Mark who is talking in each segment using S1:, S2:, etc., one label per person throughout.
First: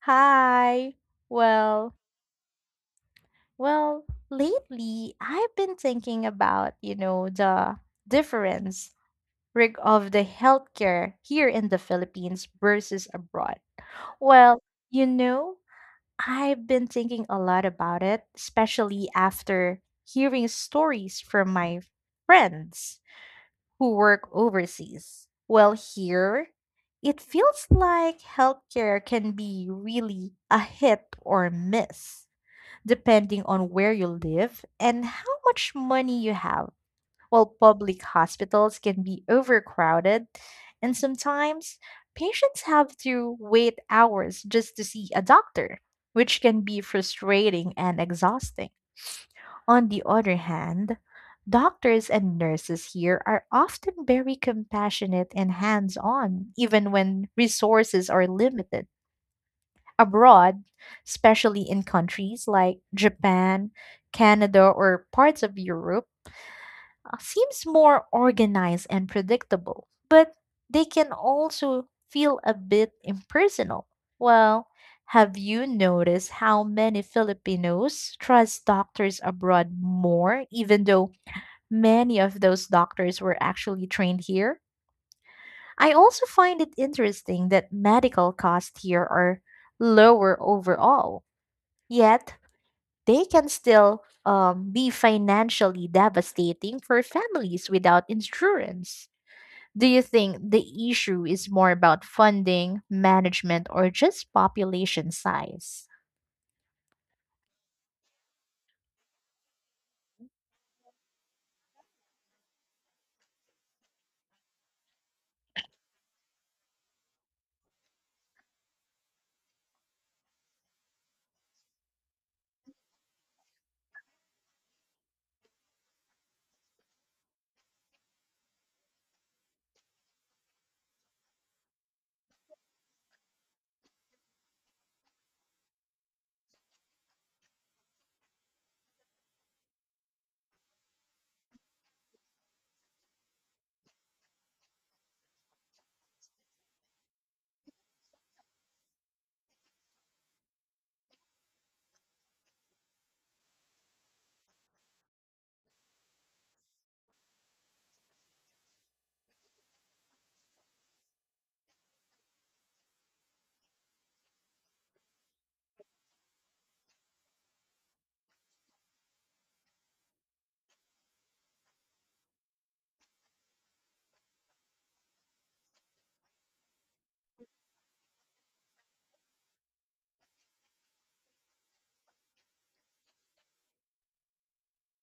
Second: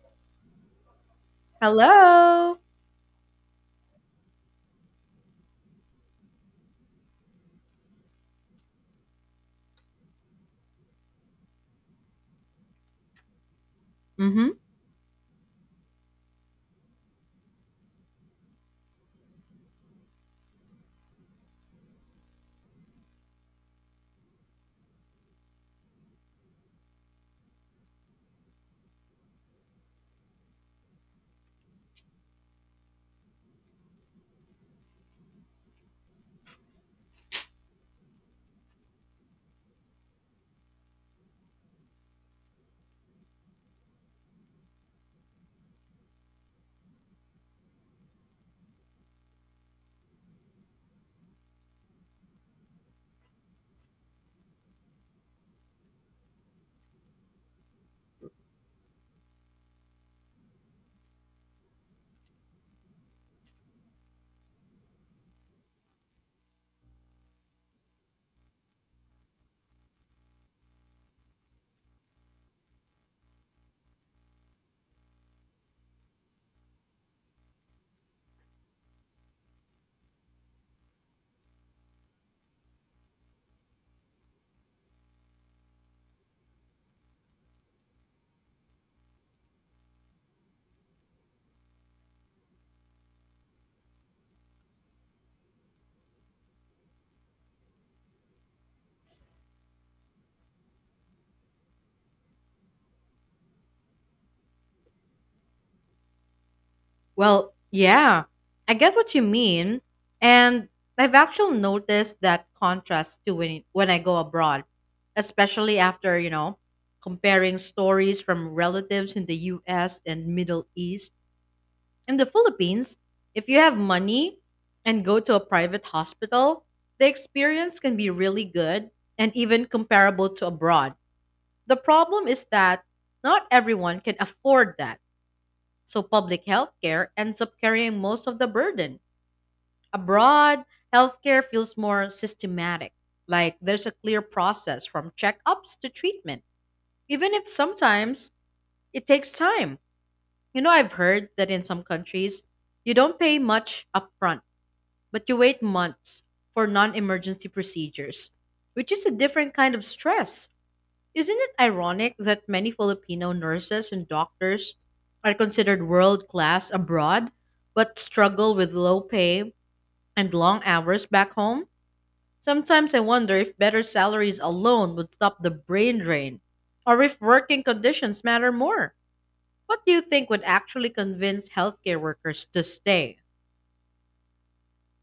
S1: Hi. Well,
S2: Hello.
S1: well, lately I've been thinking about, you know, the difference of the healthcare here in the Philippines versus abroad.
S2: Mm-hmm.
S1: Well, you know, I've been thinking a lot about it, especially after hearing stories from my friends who work overseas. Well, here it feels like healthcare can be really a hit or miss depending on where you live and how much money you have. While public hospitals can be overcrowded, and sometimes patients have to wait hours just to see a doctor, which can be frustrating and exhausting. On the other hand, doctors and nurses here are often very compassionate and hands on, even when resources are limited abroad, especially in countries like Japan, Canada, or parts of Europe, seems more organized and predictable, but they can also feel a bit impersonal. Well, have you noticed how many Filipinos trust doctors abroad more, even though many of those doctors were actually trained here? I also find it interesting that medical costs here are lower overall. Yet, they can still be financially devastating for families without insurance. Do you think the issue is more about funding, management, or just population size?
S2: Well, yeah, I get what you mean, and I've actually noticed that contrast too when I go abroad, especially after comparing stories from relatives in the U.S. and Middle East and the Philippines. If you have money and go to a private hospital, the experience can be really good and even comparable to abroad. The problem is that not everyone can afford that. So public healthcare ends up carrying most of the burden. Abroad, healthcare feels more systematic, like there's a clear process from checkups to treatment, even if sometimes it takes time. I've heard that in some countries, you don't pay much upfront, but you wait months for non emergency procedures, which is a different kind of stress. Isn't it ironic that many Filipino nurses and doctors are considered world class abroad but struggle with low pay and long hours back home? Sometimes I wonder if better salaries alone would stop the brain drain or if working conditions matter more. What do you think would actually convince healthcare workers to stay?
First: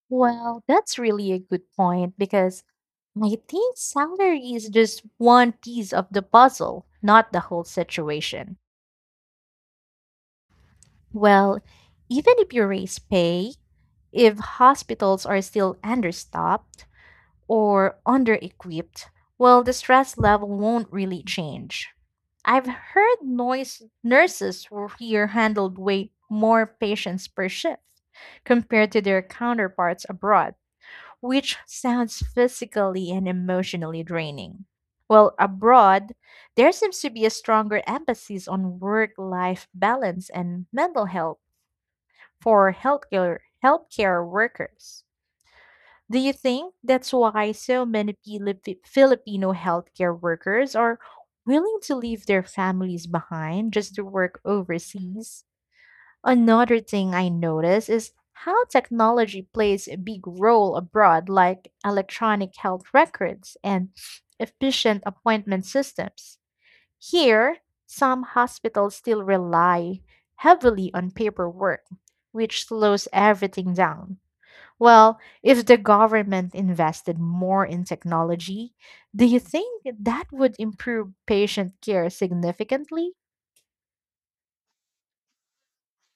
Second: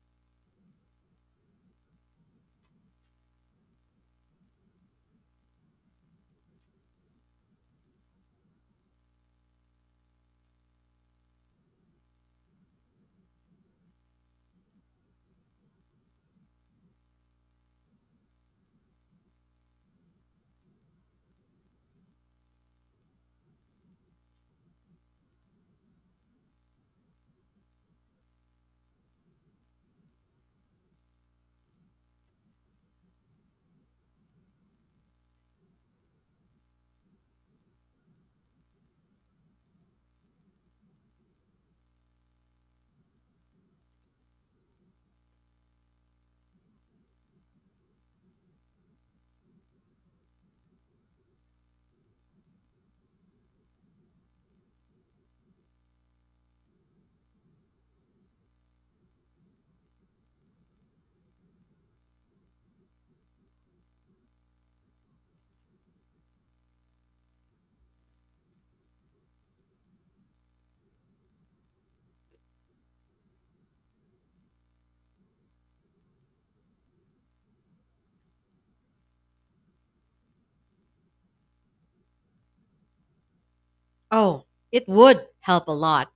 S1: Well, that's really a good point because I think salary is just one piece of the puzzle, not the whole situation. Well, even if you raise pay, if hospitals are still understaffed, or under equipped, well, the stress level won't really change. I've heard noise nurses who here handled way more patients per shift compared to their counterparts abroad, which sounds physically and emotionally draining. Well, abroad, there seems to be a stronger emphasis on work life balance and mental health for healthcare workers. Do you think that's why so many Filipino healthcare workers are willing to leave their families behind just to work overseas? Another thing I notice is how technology plays a big role abroad, like electronic health records and efficient appointment systems. Here, some hospitals still rely heavily on paperwork, which slows everything down. Well, if the government invested more in technology, do you think that would improve patient care significantly?
S2: Oh, it would help a lot,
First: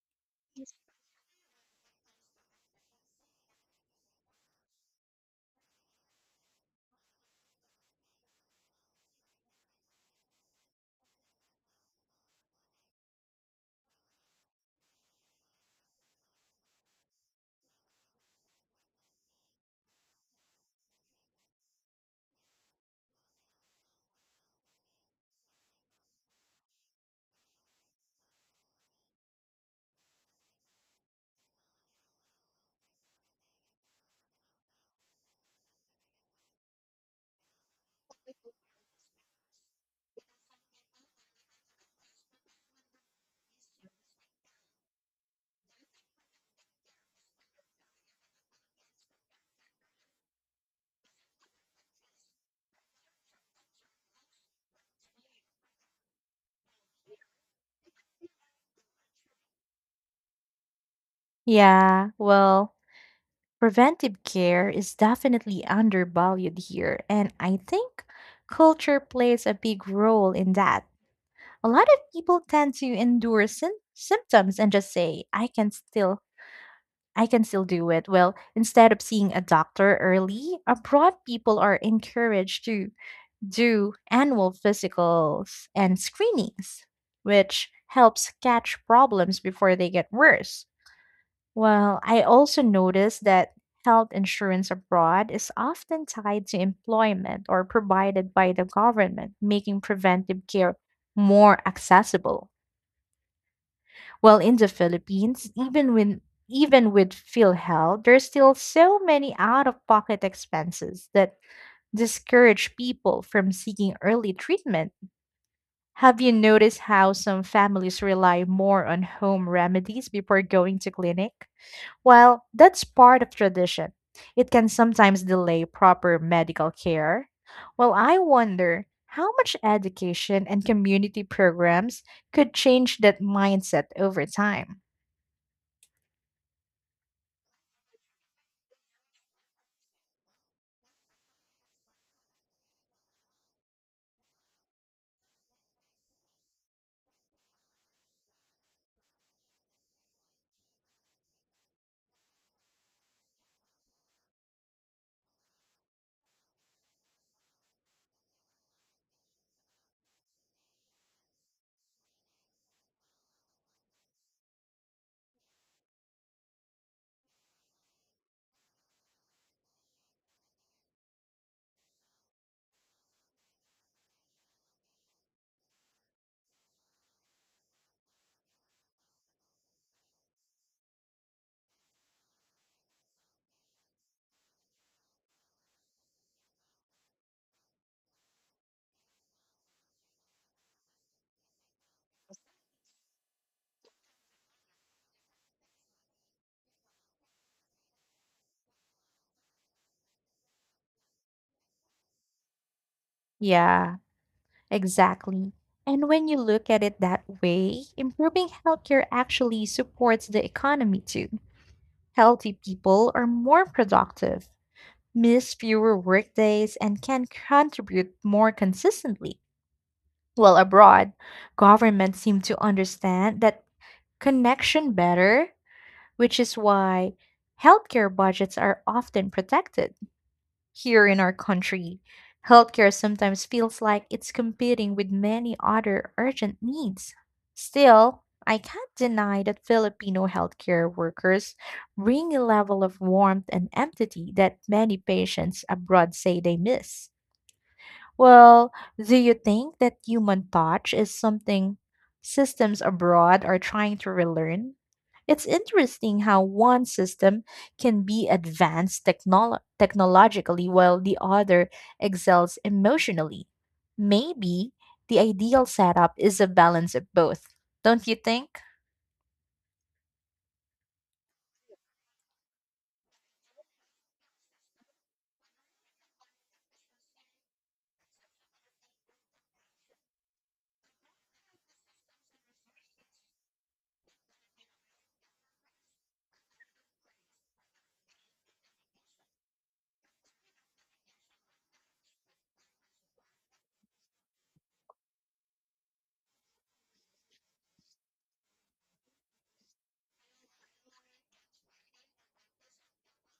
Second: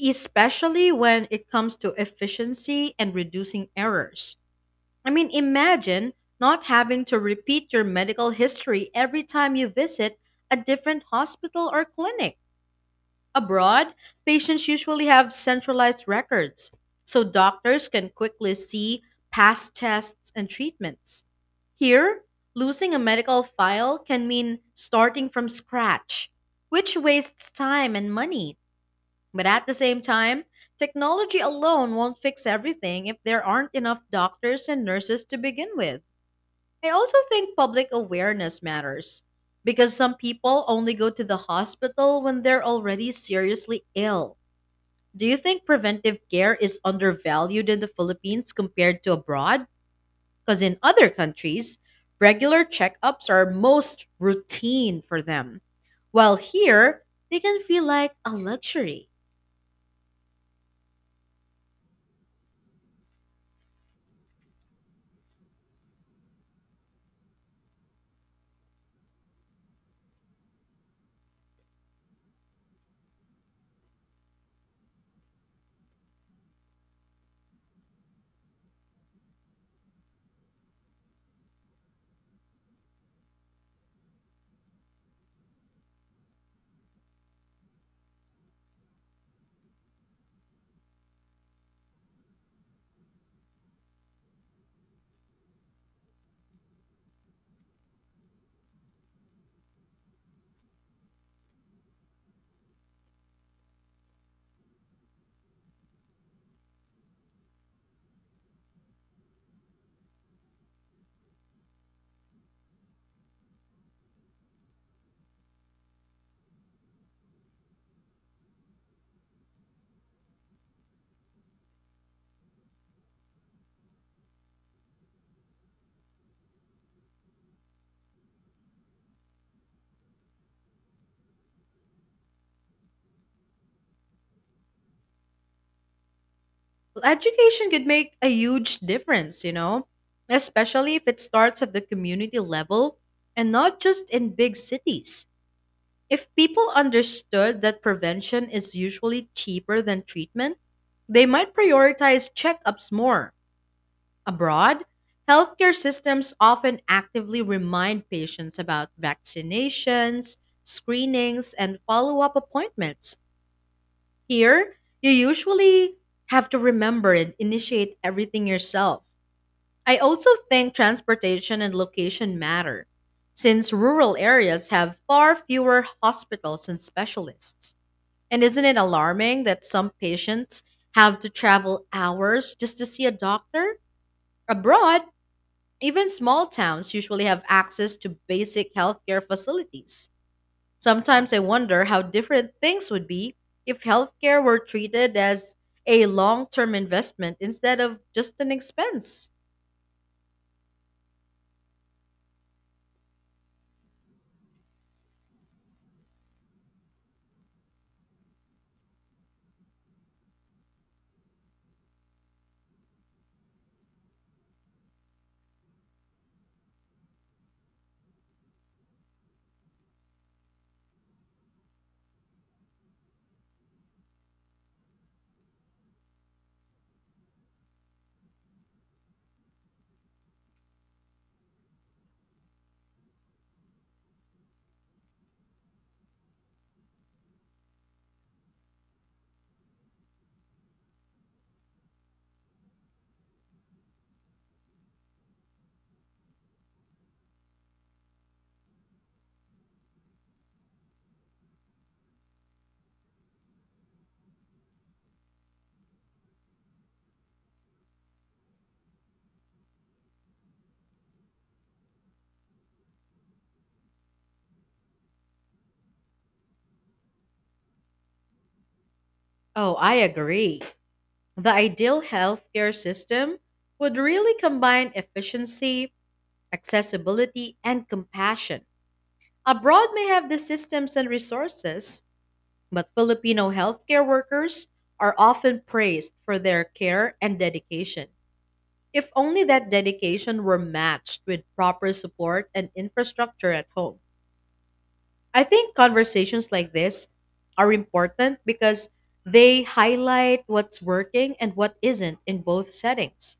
S2: especially when it comes to efficiency and reducing errors. I mean, imagine not having to repeat your medical history every time you visit a different hospital or clinic. Abroad, patients usually have centralized records, so doctors can quickly see past tests and treatments. Here, losing a medical file can mean starting from scratch, which wastes time and money. But at the same time, technology alone won't fix everything if there aren't enough doctors and nurses to begin with. I also think public awareness matters because some people only go to the hospital when they're already seriously ill. Do you think preventive care is undervalued in the Philippines compared to abroad? Because in other countries, regular checkups are most routine for them, while here, they can feel like a luxury.
S1: Yeah, well, preventive care is definitely undervalued here, and I think culture plays a big role in that. A lot of people tend to endure symptoms and just say, I can still do it." Well, instead of seeing a doctor early, abroad people are encouraged to do annual physicals and screenings, which helps catch problems before they get worse. Well, I also noticed that health insurance abroad is often tied to employment or provided by the government, making preventive care more accessible. Well, in the Philippines, even with PhilHealth, there's still so many out-of-pocket expenses that discourage people from seeking early treatment. Have you noticed how some families rely more on home remedies before going to clinic? While that's part of tradition, it can sometimes delay proper medical care. Well, I wonder how much education and community programs could change that mindset over time.
S2: Well, education could make a huge difference, especially if it starts at the community level and not just in big cities. If people understood that prevention is usually cheaper than treatment, they might prioritize checkups more. Abroad, healthcare systems often actively remind patients about vaccinations, screenings, and follow up appointments. Here, you usually have to remember and initiate everything yourself. I also think transportation and location matter, since rural areas have far fewer hospitals and specialists. And isn't it alarming that some patients have to travel hours just to see a doctor? Abroad, even small towns usually have access to basic healthcare facilities. Sometimes I wonder how different things would be if healthcare were treated as a long term investment instead of just an expense.
S1: Yeah, exactly. And when you look at it that way, improving healthcare actually supports the economy too. Healthy people are more productive, miss fewer workdays, and can contribute more consistently. While abroad, governments seem to understand that connection better, which is why healthcare budgets are often protected. Here in our country, healthcare sometimes feels like it's competing with many other urgent needs. Still, I can't deny that Filipino healthcare workers bring a level of warmth and empathy that many patients abroad say they miss. Well, do you think that human touch is something systems abroad are trying to relearn? It's interesting how one system can be technologically while the other excels emotionally. Maybe the ideal setup is a balance of both, don't you think?
S2: Oh, I agree. The ideal healthcare system would really combine efficiency, accessibility, and compassion. Abroad may have the systems and resources, but Filipino healthcare workers are often praised for their care and dedication. If only that dedication were matched with proper support and infrastructure at home. I think conversations like this are important because they highlight what's working and what isn't in both settings.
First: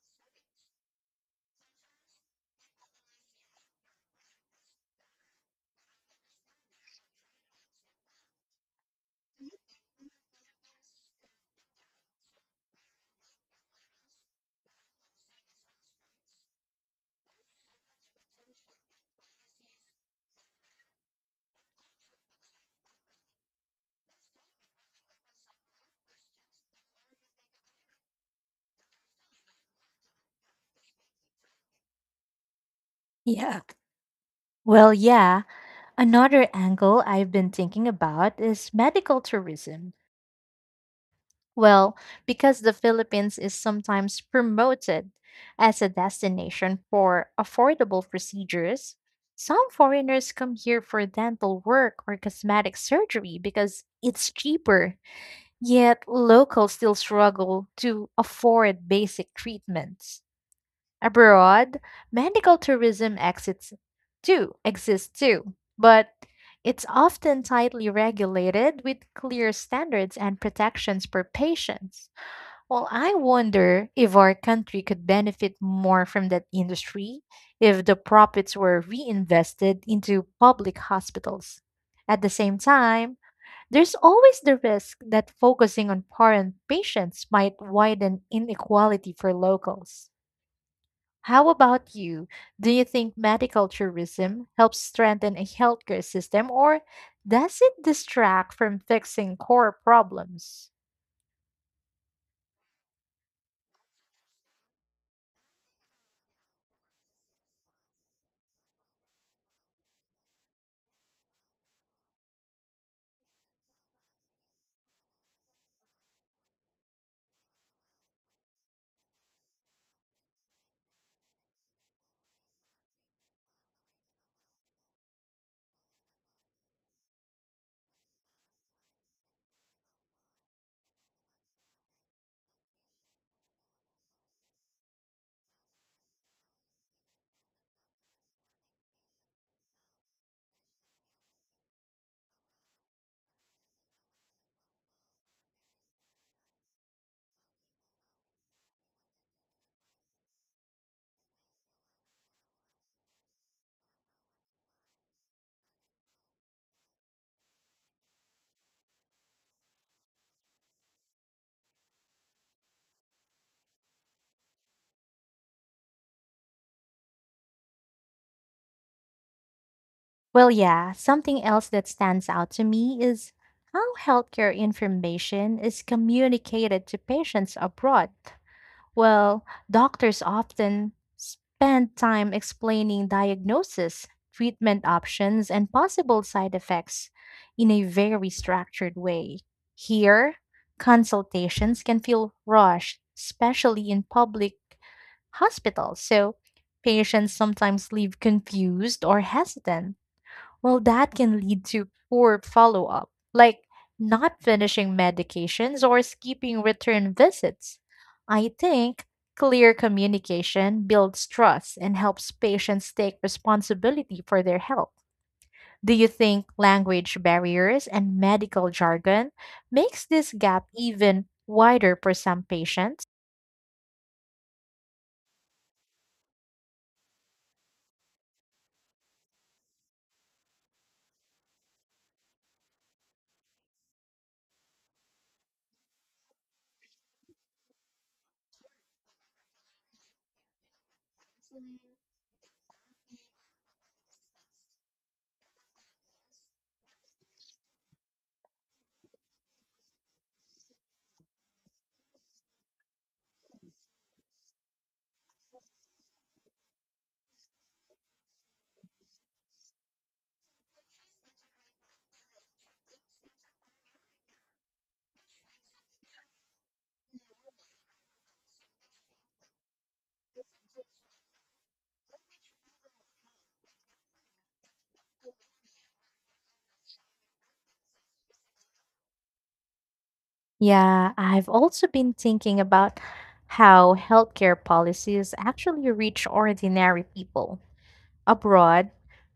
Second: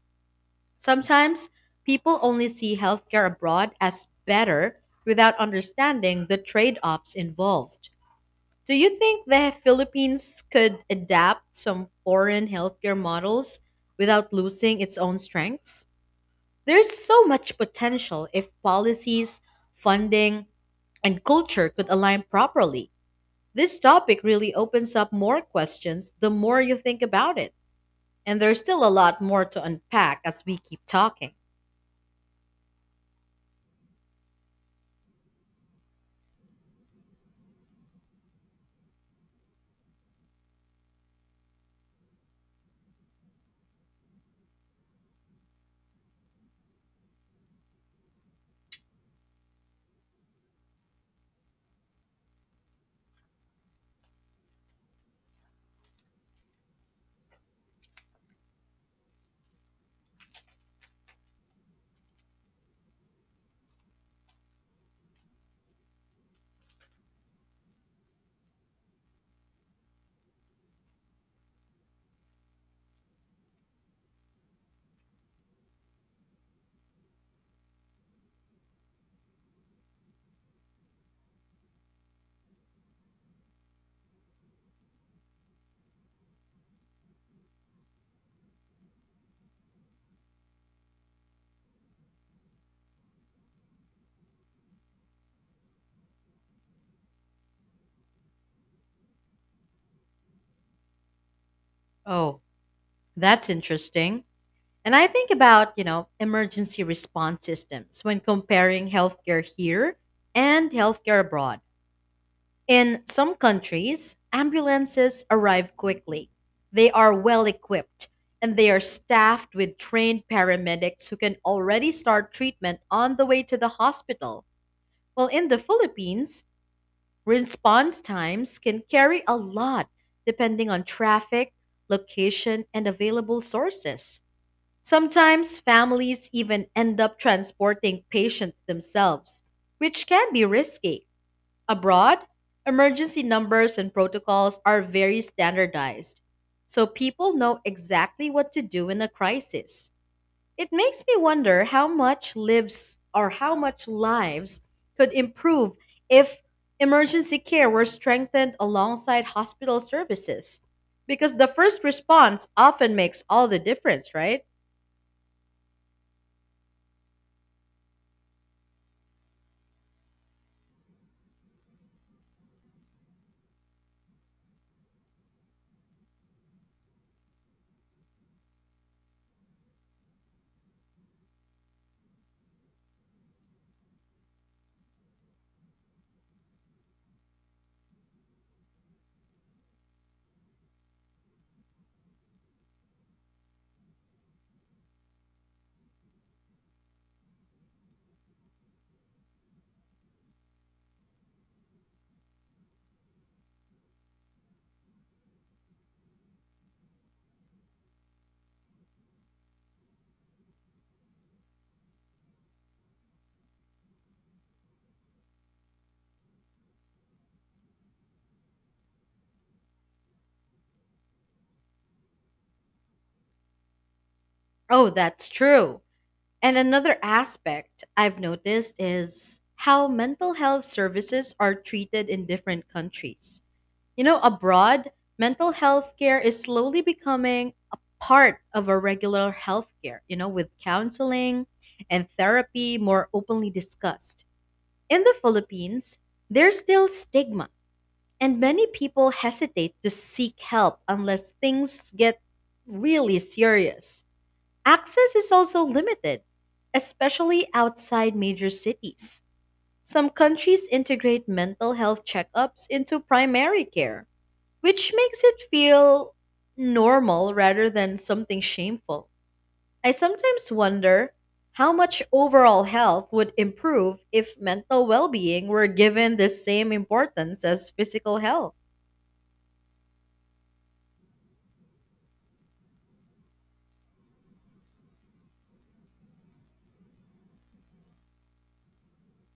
S2: Sometimes people only see healthcare abroad as better without understanding the trade offs involved. Do you think the Philippines could adapt some foreign healthcare models without losing its own strengths? There's so much potential if policies, funding, and culture could align properly. This topic really opens up more questions the more you think about it. And there's still a lot more to unpack as we keep talking.
S1: Yeah. Well, yeah, another angle I've been thinking about is medical tourism. Well, because the Philippines is sometimes promoted as a destination for affordable procedures, some foreigners come here for dental work or cosmetic surgery because it's cheaper. Yet locals still struggle to afford basic treatments. Abroad, medical tourism exits too exists too, but it's often tightly regulated with clear standards and protections for patients. Well, I wonder if our country could benefit more from that industry if the profits were reinvested into public hospitals. At the same time, there's always the risk that focusing on foreign patients might widen inequality for locals. How about you? Do you think medical tourism helps strengthen a healthcare system or does it distract from fixing core problems?
S2: Oh, that's interesting. And I think about, emergency response systems when comparing healthcare here and healthcare abroad. In some countries, ambulances arrive quickly. They are well equipped and they are staffed with trained paramedics who can already start treatment on the way to the hospital. Well, in the Philippines, response times can carry a lot depending on traffic, location, and available sources. Sometimes families even end up transporting patients themselves, which can be risky. Abroad, emergency numbers and protocols are very standardized, so people know exactly what to do in a crisis. It makes me wonder how much lives or how much lives could improve if emergency care were strengthened alongside hospital services, because the first response often makes all the difference, right?
S1: Well, yeah, something else that stands out to me is how healthcare information is communicated to patients abroad. Well, doctors often spend time explaining diagnosis, treatment options, and possible side effects in a very structured way. Here, consultations can feel rushed, especially in public hospitals, so patients sometimes leave confused or hesitant. Well, that can lead to poor follow up, like not finishing medications or skipping return visits. I think clear communication builds trust and helps patients take responsibility for their health. Do you think language barriers and medical jargon makes this gap even wider for some patients?
S2: Oh, that's true. And another aspect I've noticed is how mental health services are treated in different countries. Abroad, mental health care is slowly becoming a part of our regular health care, with counseling and therapy more openly discussed. In the Philippines, there's still stigma, and many people hesitate to seek help unless things get really serious. Access is also limited, especially outside major cities. Some countries integrate mental health checkups into primary care, which makes it feel normal rather than something shameful. I sometimes wonder how much overall health would improve if mental well being were given the same importance as physical health.
S1: Yeah, I've also been thinking about how healthcare policies actually reach ordinary people. Abroad,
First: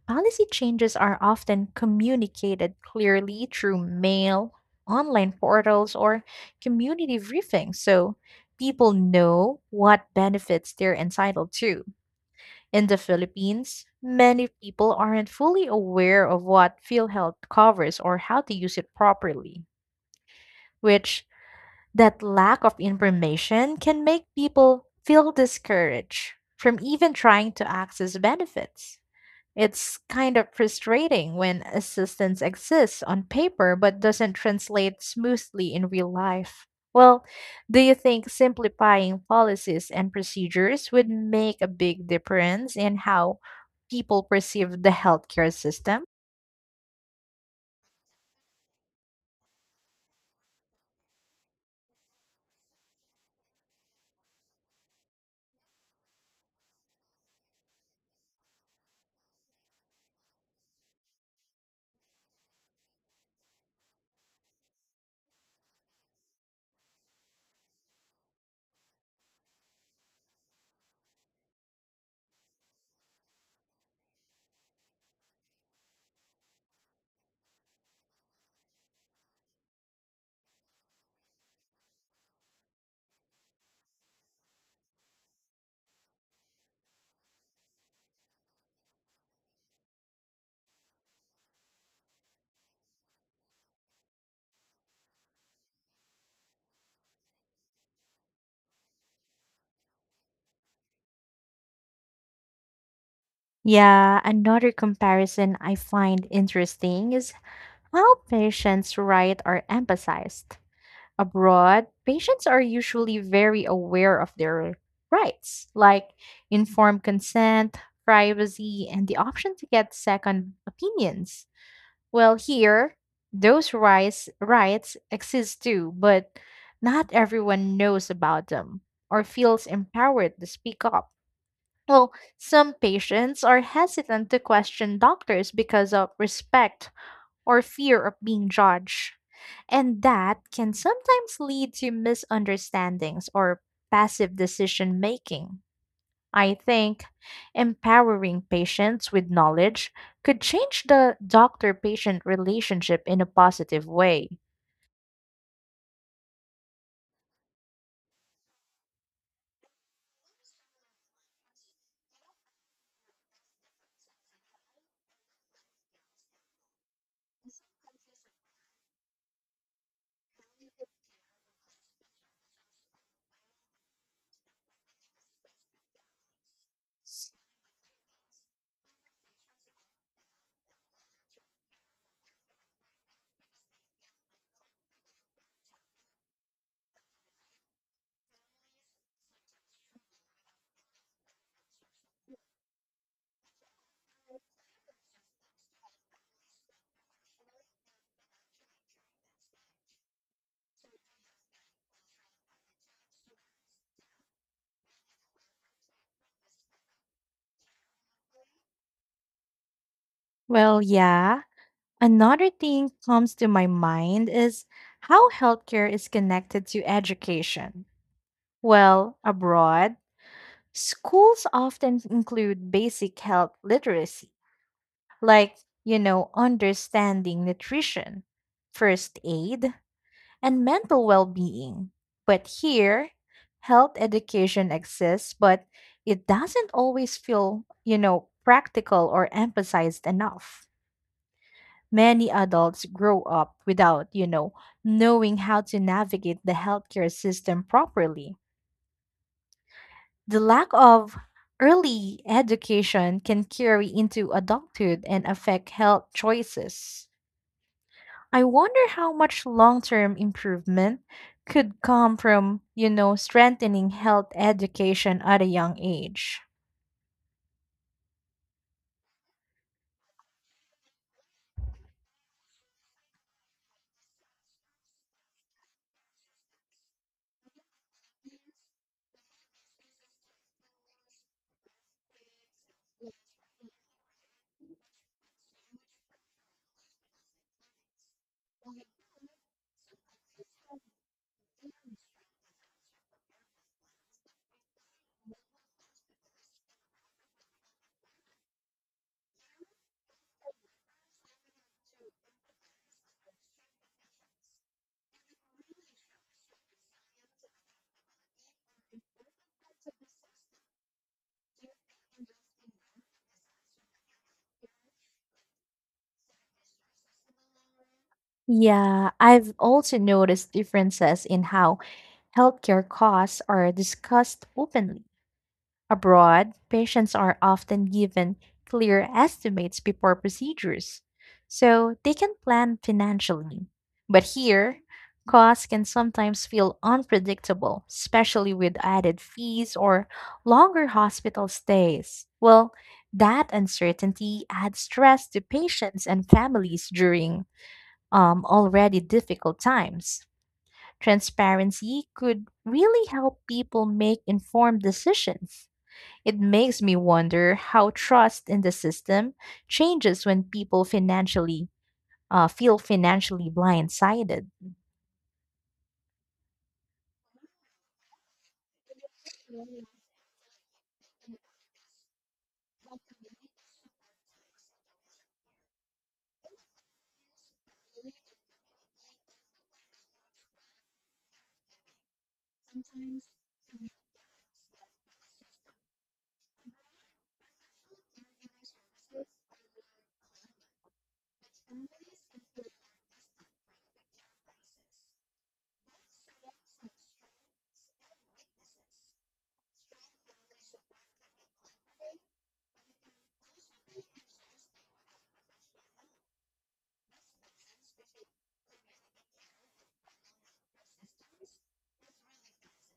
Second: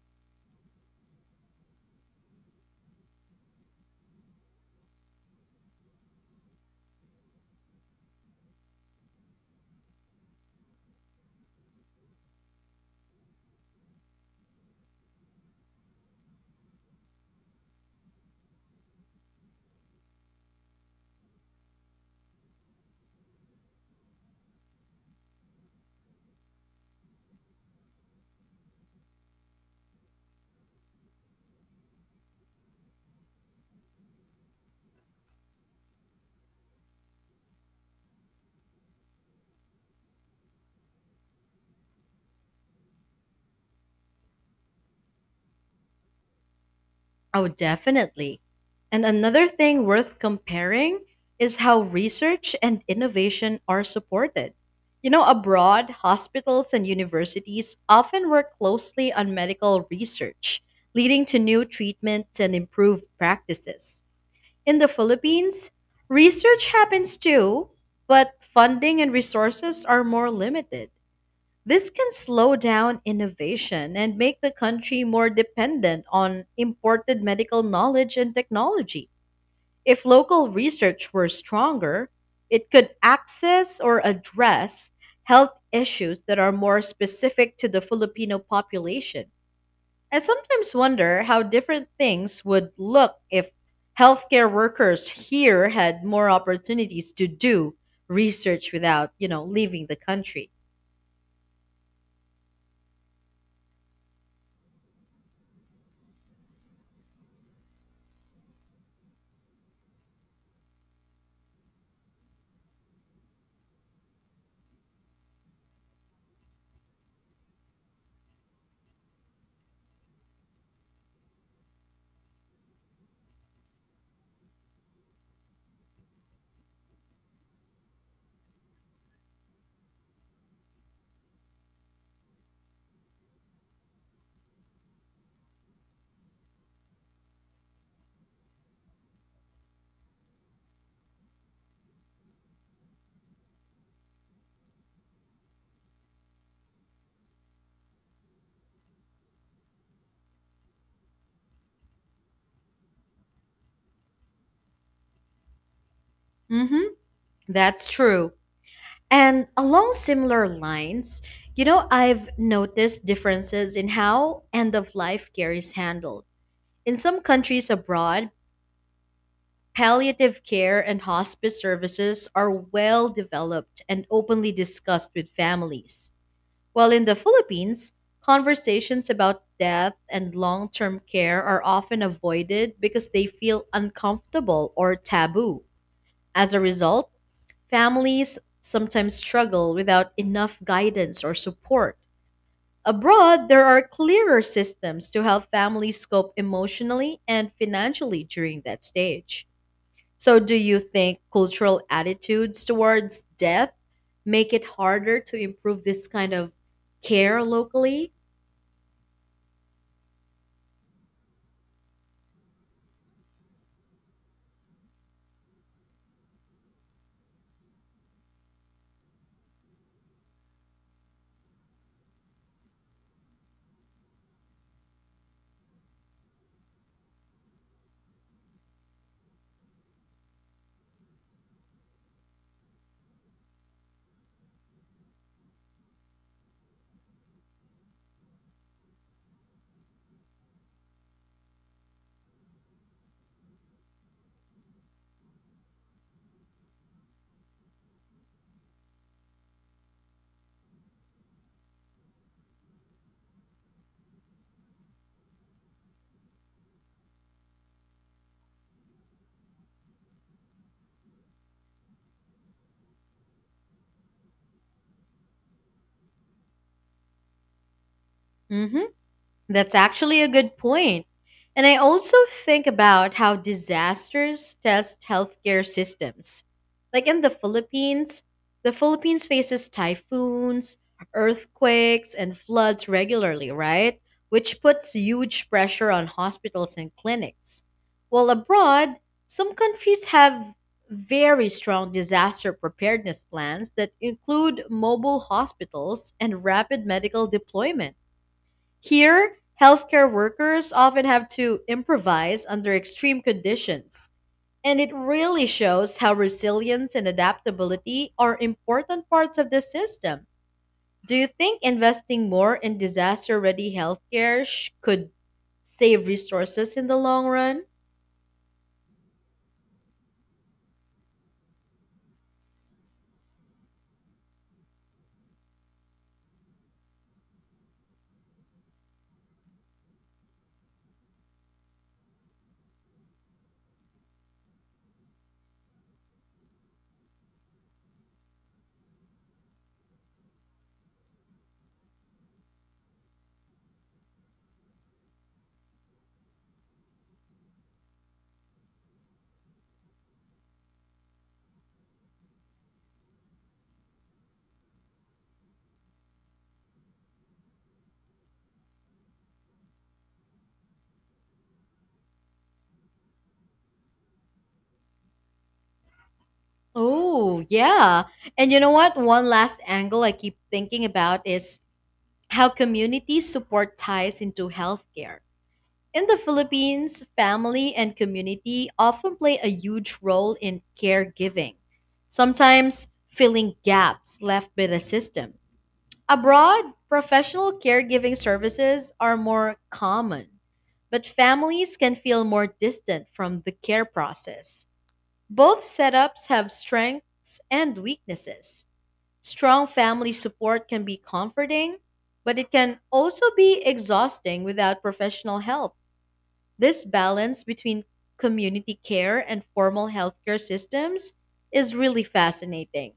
S1: policy changes are often communicated clearly through mail, online portals, or community briefings so people know what benefits they're entitled to. In the Philippines, many people aren't fully aware of what PhilHealth covers or how to use it properly, which that lack of information can make people feel discouraged from even trying to access benefits. It's kind of frustrating when assistance exists on paper but doesn't translate smoothly in real life. Well, do you think simplifying policies and procedures would make a big difference in how people perceive the healthcare system?
S2: Oh, definitely. And another thing worth comparing is how research and innovation are supported. Abroad, hospitals and universities often work closely on medical research, leading to new treatments and improved practices. In the Philippines, research happens too, but funding and resources are more limited. This can slow down innovation and make the country more dependent on imported medical knowledge and technology. If local research were stronger, it could access or address health issues that are more specific to the Filipino population. I sometimes wonder how different things would look if healthcare workers here had more opportunities to do research without, leaving the country.
S1: Yeah, another comparison I find interesting is how patients' rights are emphasized. Abroad, patients are usually very aware of their rights, like informed consent, privacy, and the option to get second opinions. Well, here, those rights exist too, but not everyone knows about them or feels empowered to speak up. Well, some patients are hesitant to question doctors because of respect or fear of being judged. And that can sometimes lead to misunderstandings or passive decision making. I think empowering patients with knowledge could change the doctor patient relationship in a positive way.
S2: Mhm. That's true. And along similar lines, I've noticed differences in how end of life care is handled. In some countries abroad, palliative care and hospice services are well developed and openly discussed with families. While in the Philippines, conversations about death and long term care are often avoided because they feel uncomfortable or taboo. As a result, families sometimes struggle without enough guidance or support. Abroad, there are clearer systems to help families cope emotionally and financially during that stage. So, do you think cultural attitudes towards death make it harder to improve this kind of care locally?
S1: Well, yeah. Another thing comes to my mind is how healthcare is connected to education. Well, abroad, schools often include basic health literacy like, you know, understanding nutrition, first aid, and mental well being. But here, health education exists, but it doesn't always feel, you know, practical or emphasized enough. Many adults grow up without, you know, knowing how to navigate the healthcare system properly. The lack of early education can carry into adulthood and affect health choices. I wonder how much long term improvement could come from, you know, strengthening health education at a young age.
S2: Hmm. That's actually a good point. And I also think about how disasters test healthcare systems. Like in the Philippines faces typhoons, earthquakes, and floods regularly, right? Which puts huge pressure on hospitals and clinics. While abroad, some countries have very strong disaster preparedness plans that include mobile hospitals and rapid medical deployment. Here, healthcare workers often have to improvise under extreme conditions, and it really shows how resilience and adaptability are important parts of the system. Do you think investing more in disaster ready healthcare could save resources in the long run?
S1: Yeah, I've also noticed differences in how healthcare costs are discussed openly. Abroad, patients are often given clear estimates before procedures, so they can plan financially. But here, costs can sometimes feel unpredictable, especially with added fees or longer hospital stays. Well, that uncertainty adds stress to patients and families during already difficult times. Transparency could really help people make informed decisions. It makes me wonder how trust in the system changes when people financially feel financially blindsided.
S2: Oh, yeah. And you know what? One last angle I keep thinking about is how community support ties into healthcare. In the Philippines, family and community often play a huge role in caregiving, sometimes filling gaps left by the system. Abroad, professional caregiving services are more common, but families can feel more distant from the care process. Both setups have strengths and weaknesses. Strong family support can be comforting, but it can also be exhausting without professional help. This balance between community care and formal healthcare systems is really fascinating.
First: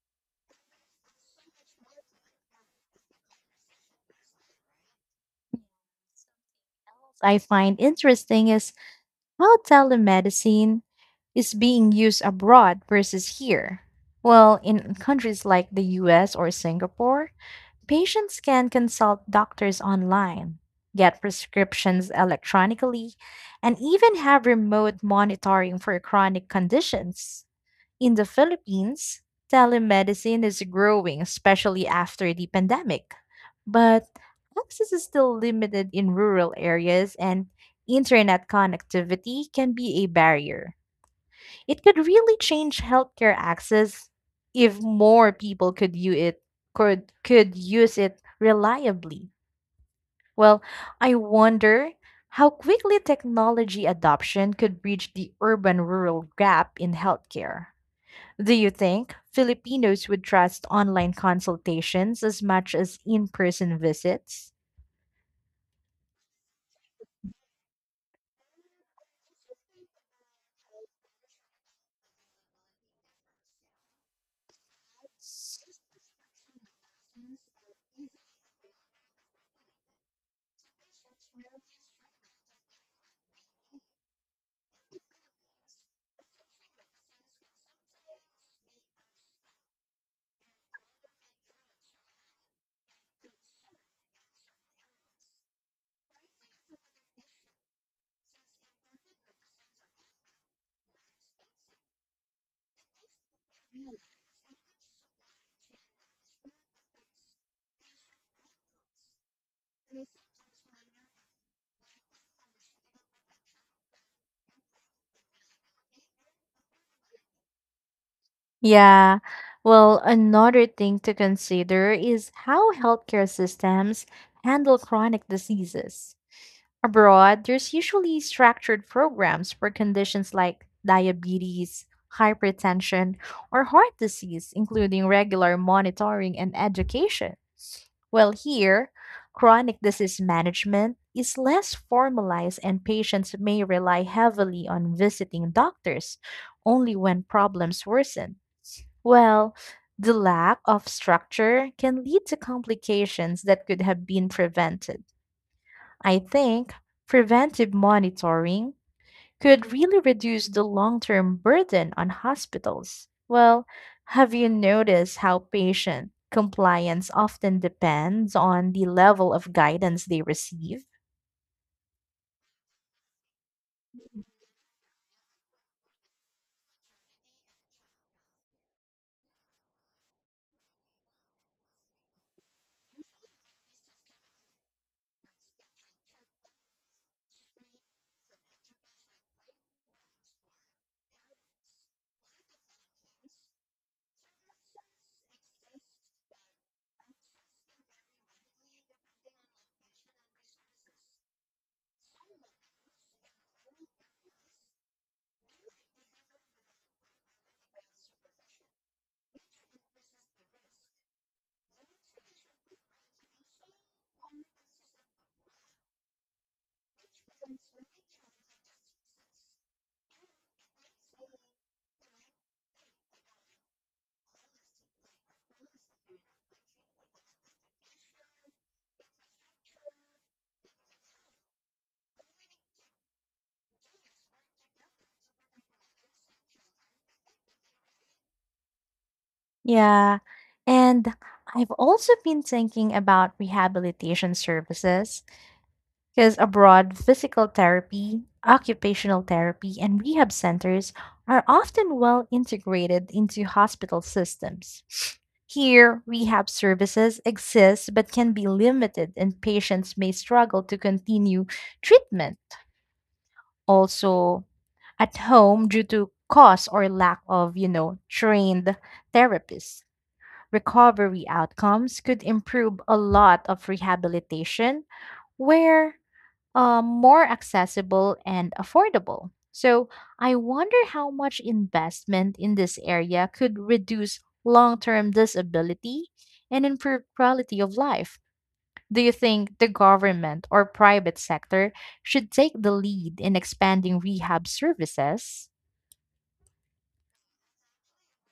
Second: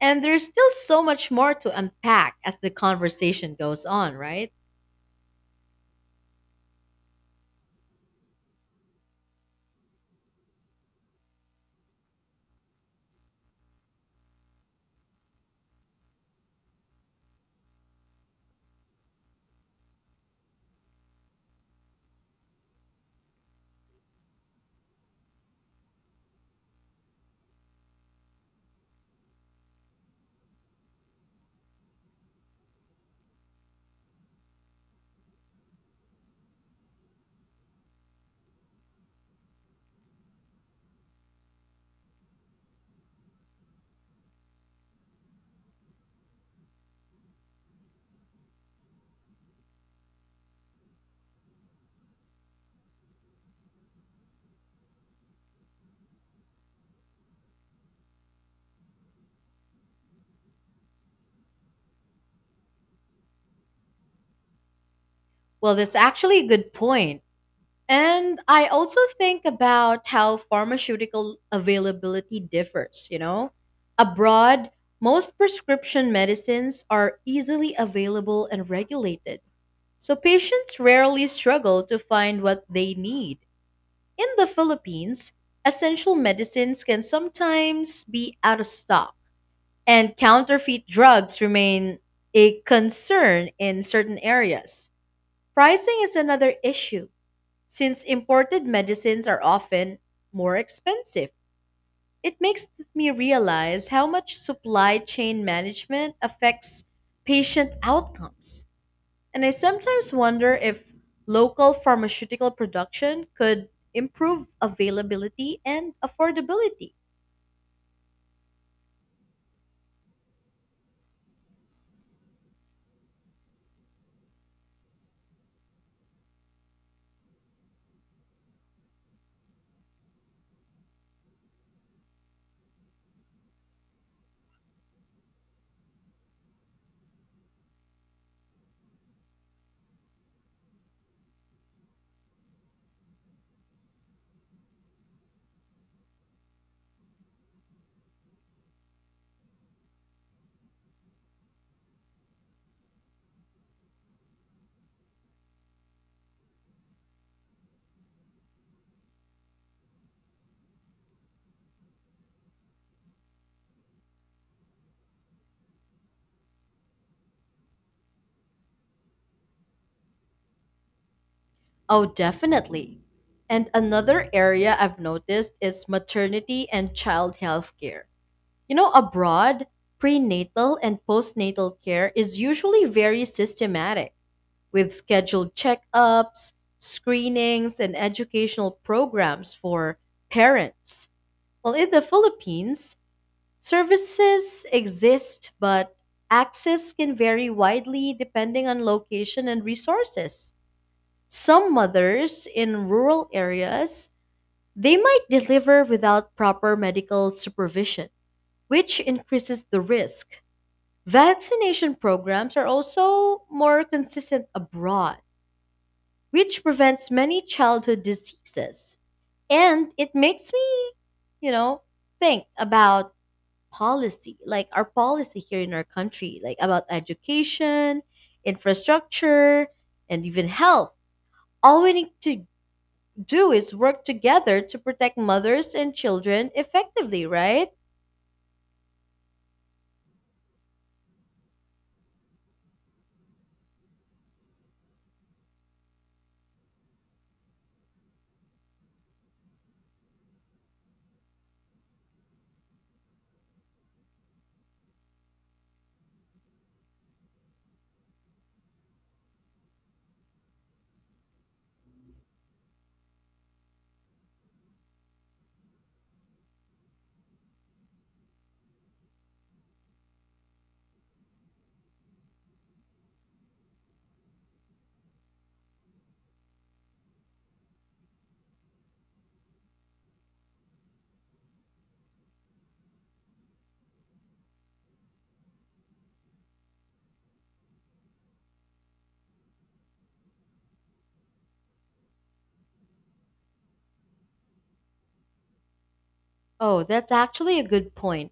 S2: And there's still so much more to unpack as the conversation goes on, right?
S1: I find interesting is how telemedicine is being used abroad versus here. Well, in countries like the US or Singapore, patients can consult doctors online, get prescriptions electronically, and even have remote monitoring for chronic conditions. In the Philippines, telemedicine is growing, especially after the pandemic. But access is still limited in rural areas, and internet connectivity can be a barrier. It could really change healthcare access if more people could use it could use it reliably. Well, I wonder how quickly technology adoption could bridge the urban rural gap in healthcare. Do you think Filipinos would trust online consultations as much as in person visits?
S2: Well, that's actually a good point. And I also think about how pharmaceutical availability differs, you know? Abroad, most prescription medicines are easily available and regulated. So patients rarely struggle to find what they need. In the Philippines, essential medicines can sometimes be out of stock, and counterfeit drugs remain a concern in certain areas. Pricing is another issue. Since imported medicines are often more expensive, it makes me realize how much supply chain management affects patient outcomes. And I sometimes wonder if local pharmaceutical production could improve availability and affordability.
S1: Yeah. Well, another thing to consider is how healthcare systems handle chronic diseases. Abroad, there's usually structured programs for conditions like diabetes, hypertension, or heart disease, including regular monitoring and education. Well, here, chronic disease management is less formalized and patients may rely heavily on visiting doctors only when problems worsen. Well, the lack of structure can lead to complications that could have been prevented. I think preventive monitoring could really reduce the long term burden on hospitals. Well, have you noticed how patient compliance often depends on the level of guidance they receive?
S2: Oh, definitely. And another area I've noticed is maternity and child health care. Abroad, prenatal and postnatal care is usually very systematic with scheduled checkups, screenings, and educational programs for parents. Well, in the Philippines, services exist, but access can vary widely depending on location and resources. Some mothers in rural areas, they might deliver without proper medical supervision, which increases the risk. Vaccination programs are also more consistent abroad, which prevents many childhood diseases. And it makes me, you know, think about policy, like our policy here in our country, like about education, infrastructure, and even health. All we need to do is work together to protect mothers and children effectively, right?
S1: Yeah, and I've also been thinking about rehabilitation services. Because abroad, physical therapy, occupational therapy, and rehab centers are often well integrated into hospital systems. Here, rehab services exist but can be limited, and patients may struggle to continue treatment. Also, at home, due to cost or lack of, you know, trained therapists, recovery outcomes could improve a lot of rehabilitation where more accessible and affordable. So I wonder how much investment in this area could reduce long term disability and improve quality of life. Do you think the government or private sector should take the lead in expanding rehab services?
S2: Oh, that's actually a good point.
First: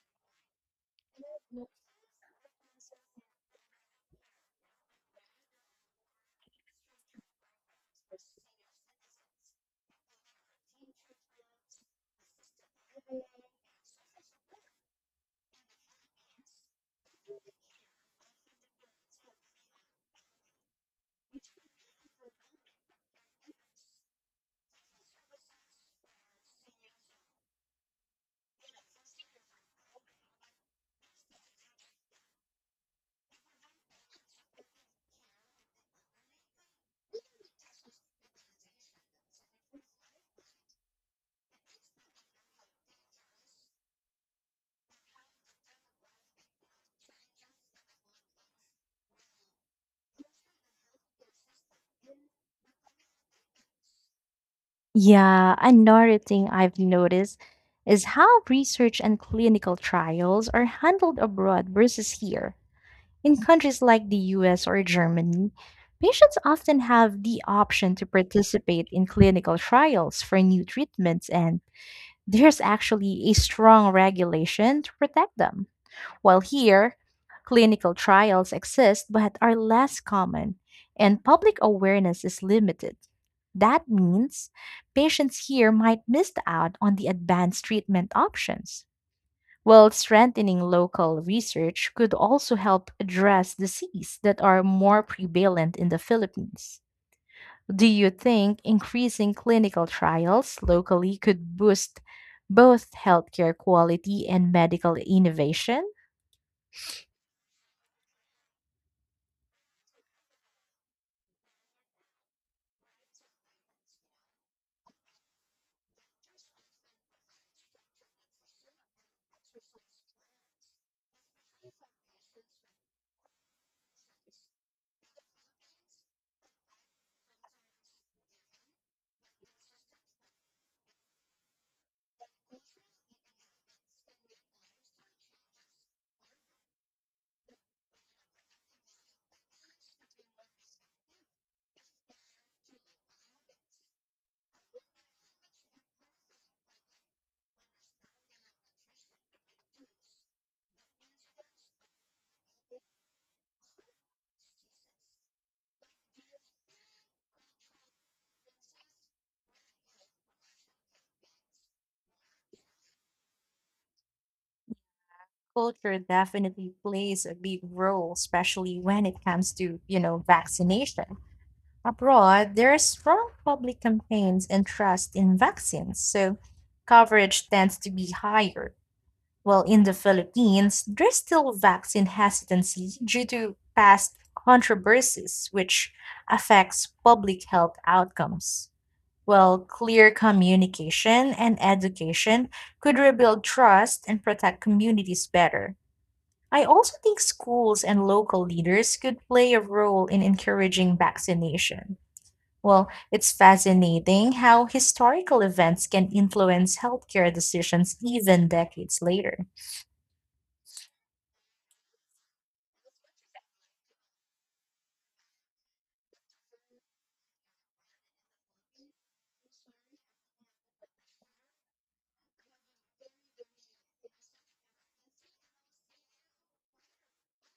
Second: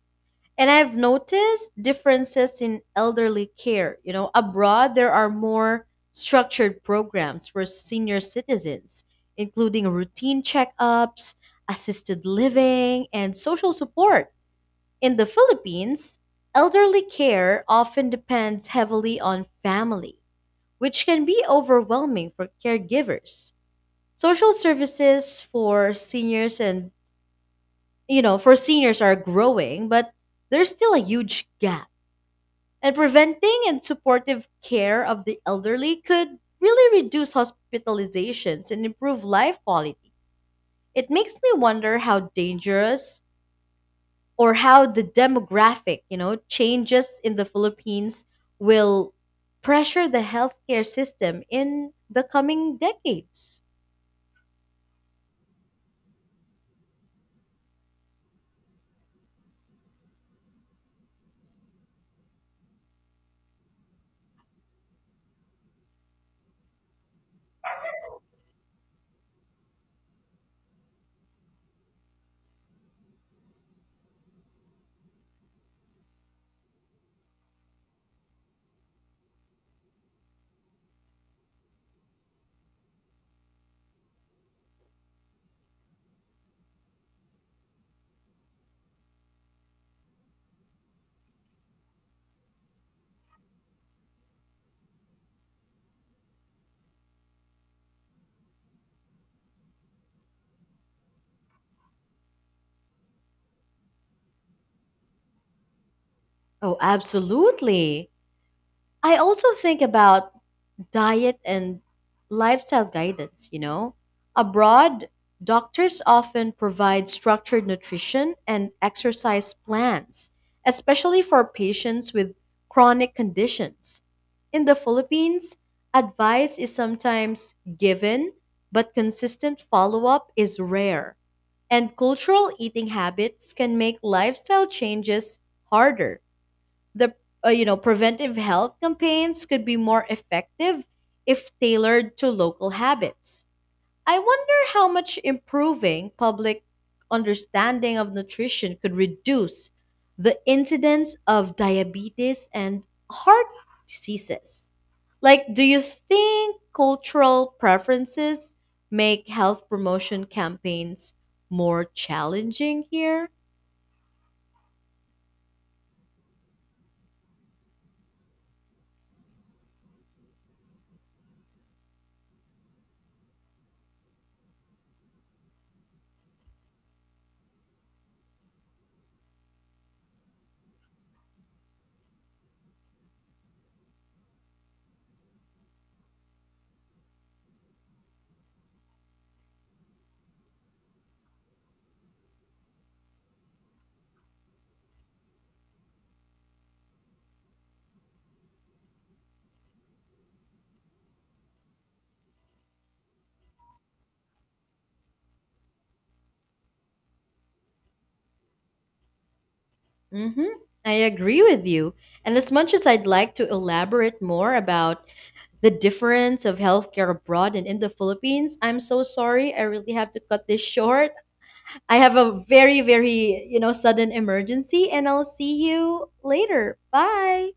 S2: And I've noticed differences in elderly care. Abroad, there are more structured programs for senior citizens, including routine checkups, assisted living, and social support. In the Philippines, elderly care often depends heavily on family, which can be overwhelming for caregivers. Social services for seniors and, for seniors are growing, but there's still a huge gap. And preventing and supportive care of the elderly could really reduce hospitalizations and improve life quality. It makes me wonder how dangerous or how the demographic, changes in the Philippines will pressure the healthcare system in the coming decades.
S1: Yeah, another thing I've noticed is how research and clinical trials are handled abroad versus here. In countries like the US or Germany, patients often have the option to participate in clinical trials for new treatments, and there's actually a strong regulation to protect them. While here, clinical trials exist but are less common, and public awareness is limited. That means patients here might miss out on the advanced treatment options. While strengthening local research could also help address diseases that are more prevalent in the Philippines. Do you think increasing clinical trials locally could boost both healthcare quality and medical innovation?
S2: Oh, absolutely. I also think about diet and lifestyle guidance. Abroad, doctors often provide structured nutrition and exercise plans, especially for patients with chronic conditions. In the Philippines, advice is sometimes given, but consistent follow up is rare. And cultural eating habits can make lifestyle changes harder. The preventive health campaigns could be more effective if tailored to local habits. I wonder how much improving public understanding of nutrition could reduce the incidence of diabetes and heart diseases. Like, do you think cultural preferences make health promotion campaigns more challenging here?
S1: Culture definitely plays a big role, especially when it comes to, you know, vaccination. Abroad, there are strong public campaigns and trust in vaccines, so coverage tends to be higher. Well, in the Philippines, there's still vaccine hesitancy due to past controversies, which affects public health outcomes. Well, clear communication and education could rebuild trust and protect communities better. I also think schools and local leaders could play a role in encouraging vaccination. Well, it's fascinating how historical events can influence healthcare decisions even decades later.
S2: Mm-hmm. I agree with you. And as much as I'd like to elaborate more about the difference of healthcare abroad and in the Philippines, I'm so sorry. I really have to cut this short. I have a very, very, sudden emergency, and I'll see you later. Bye.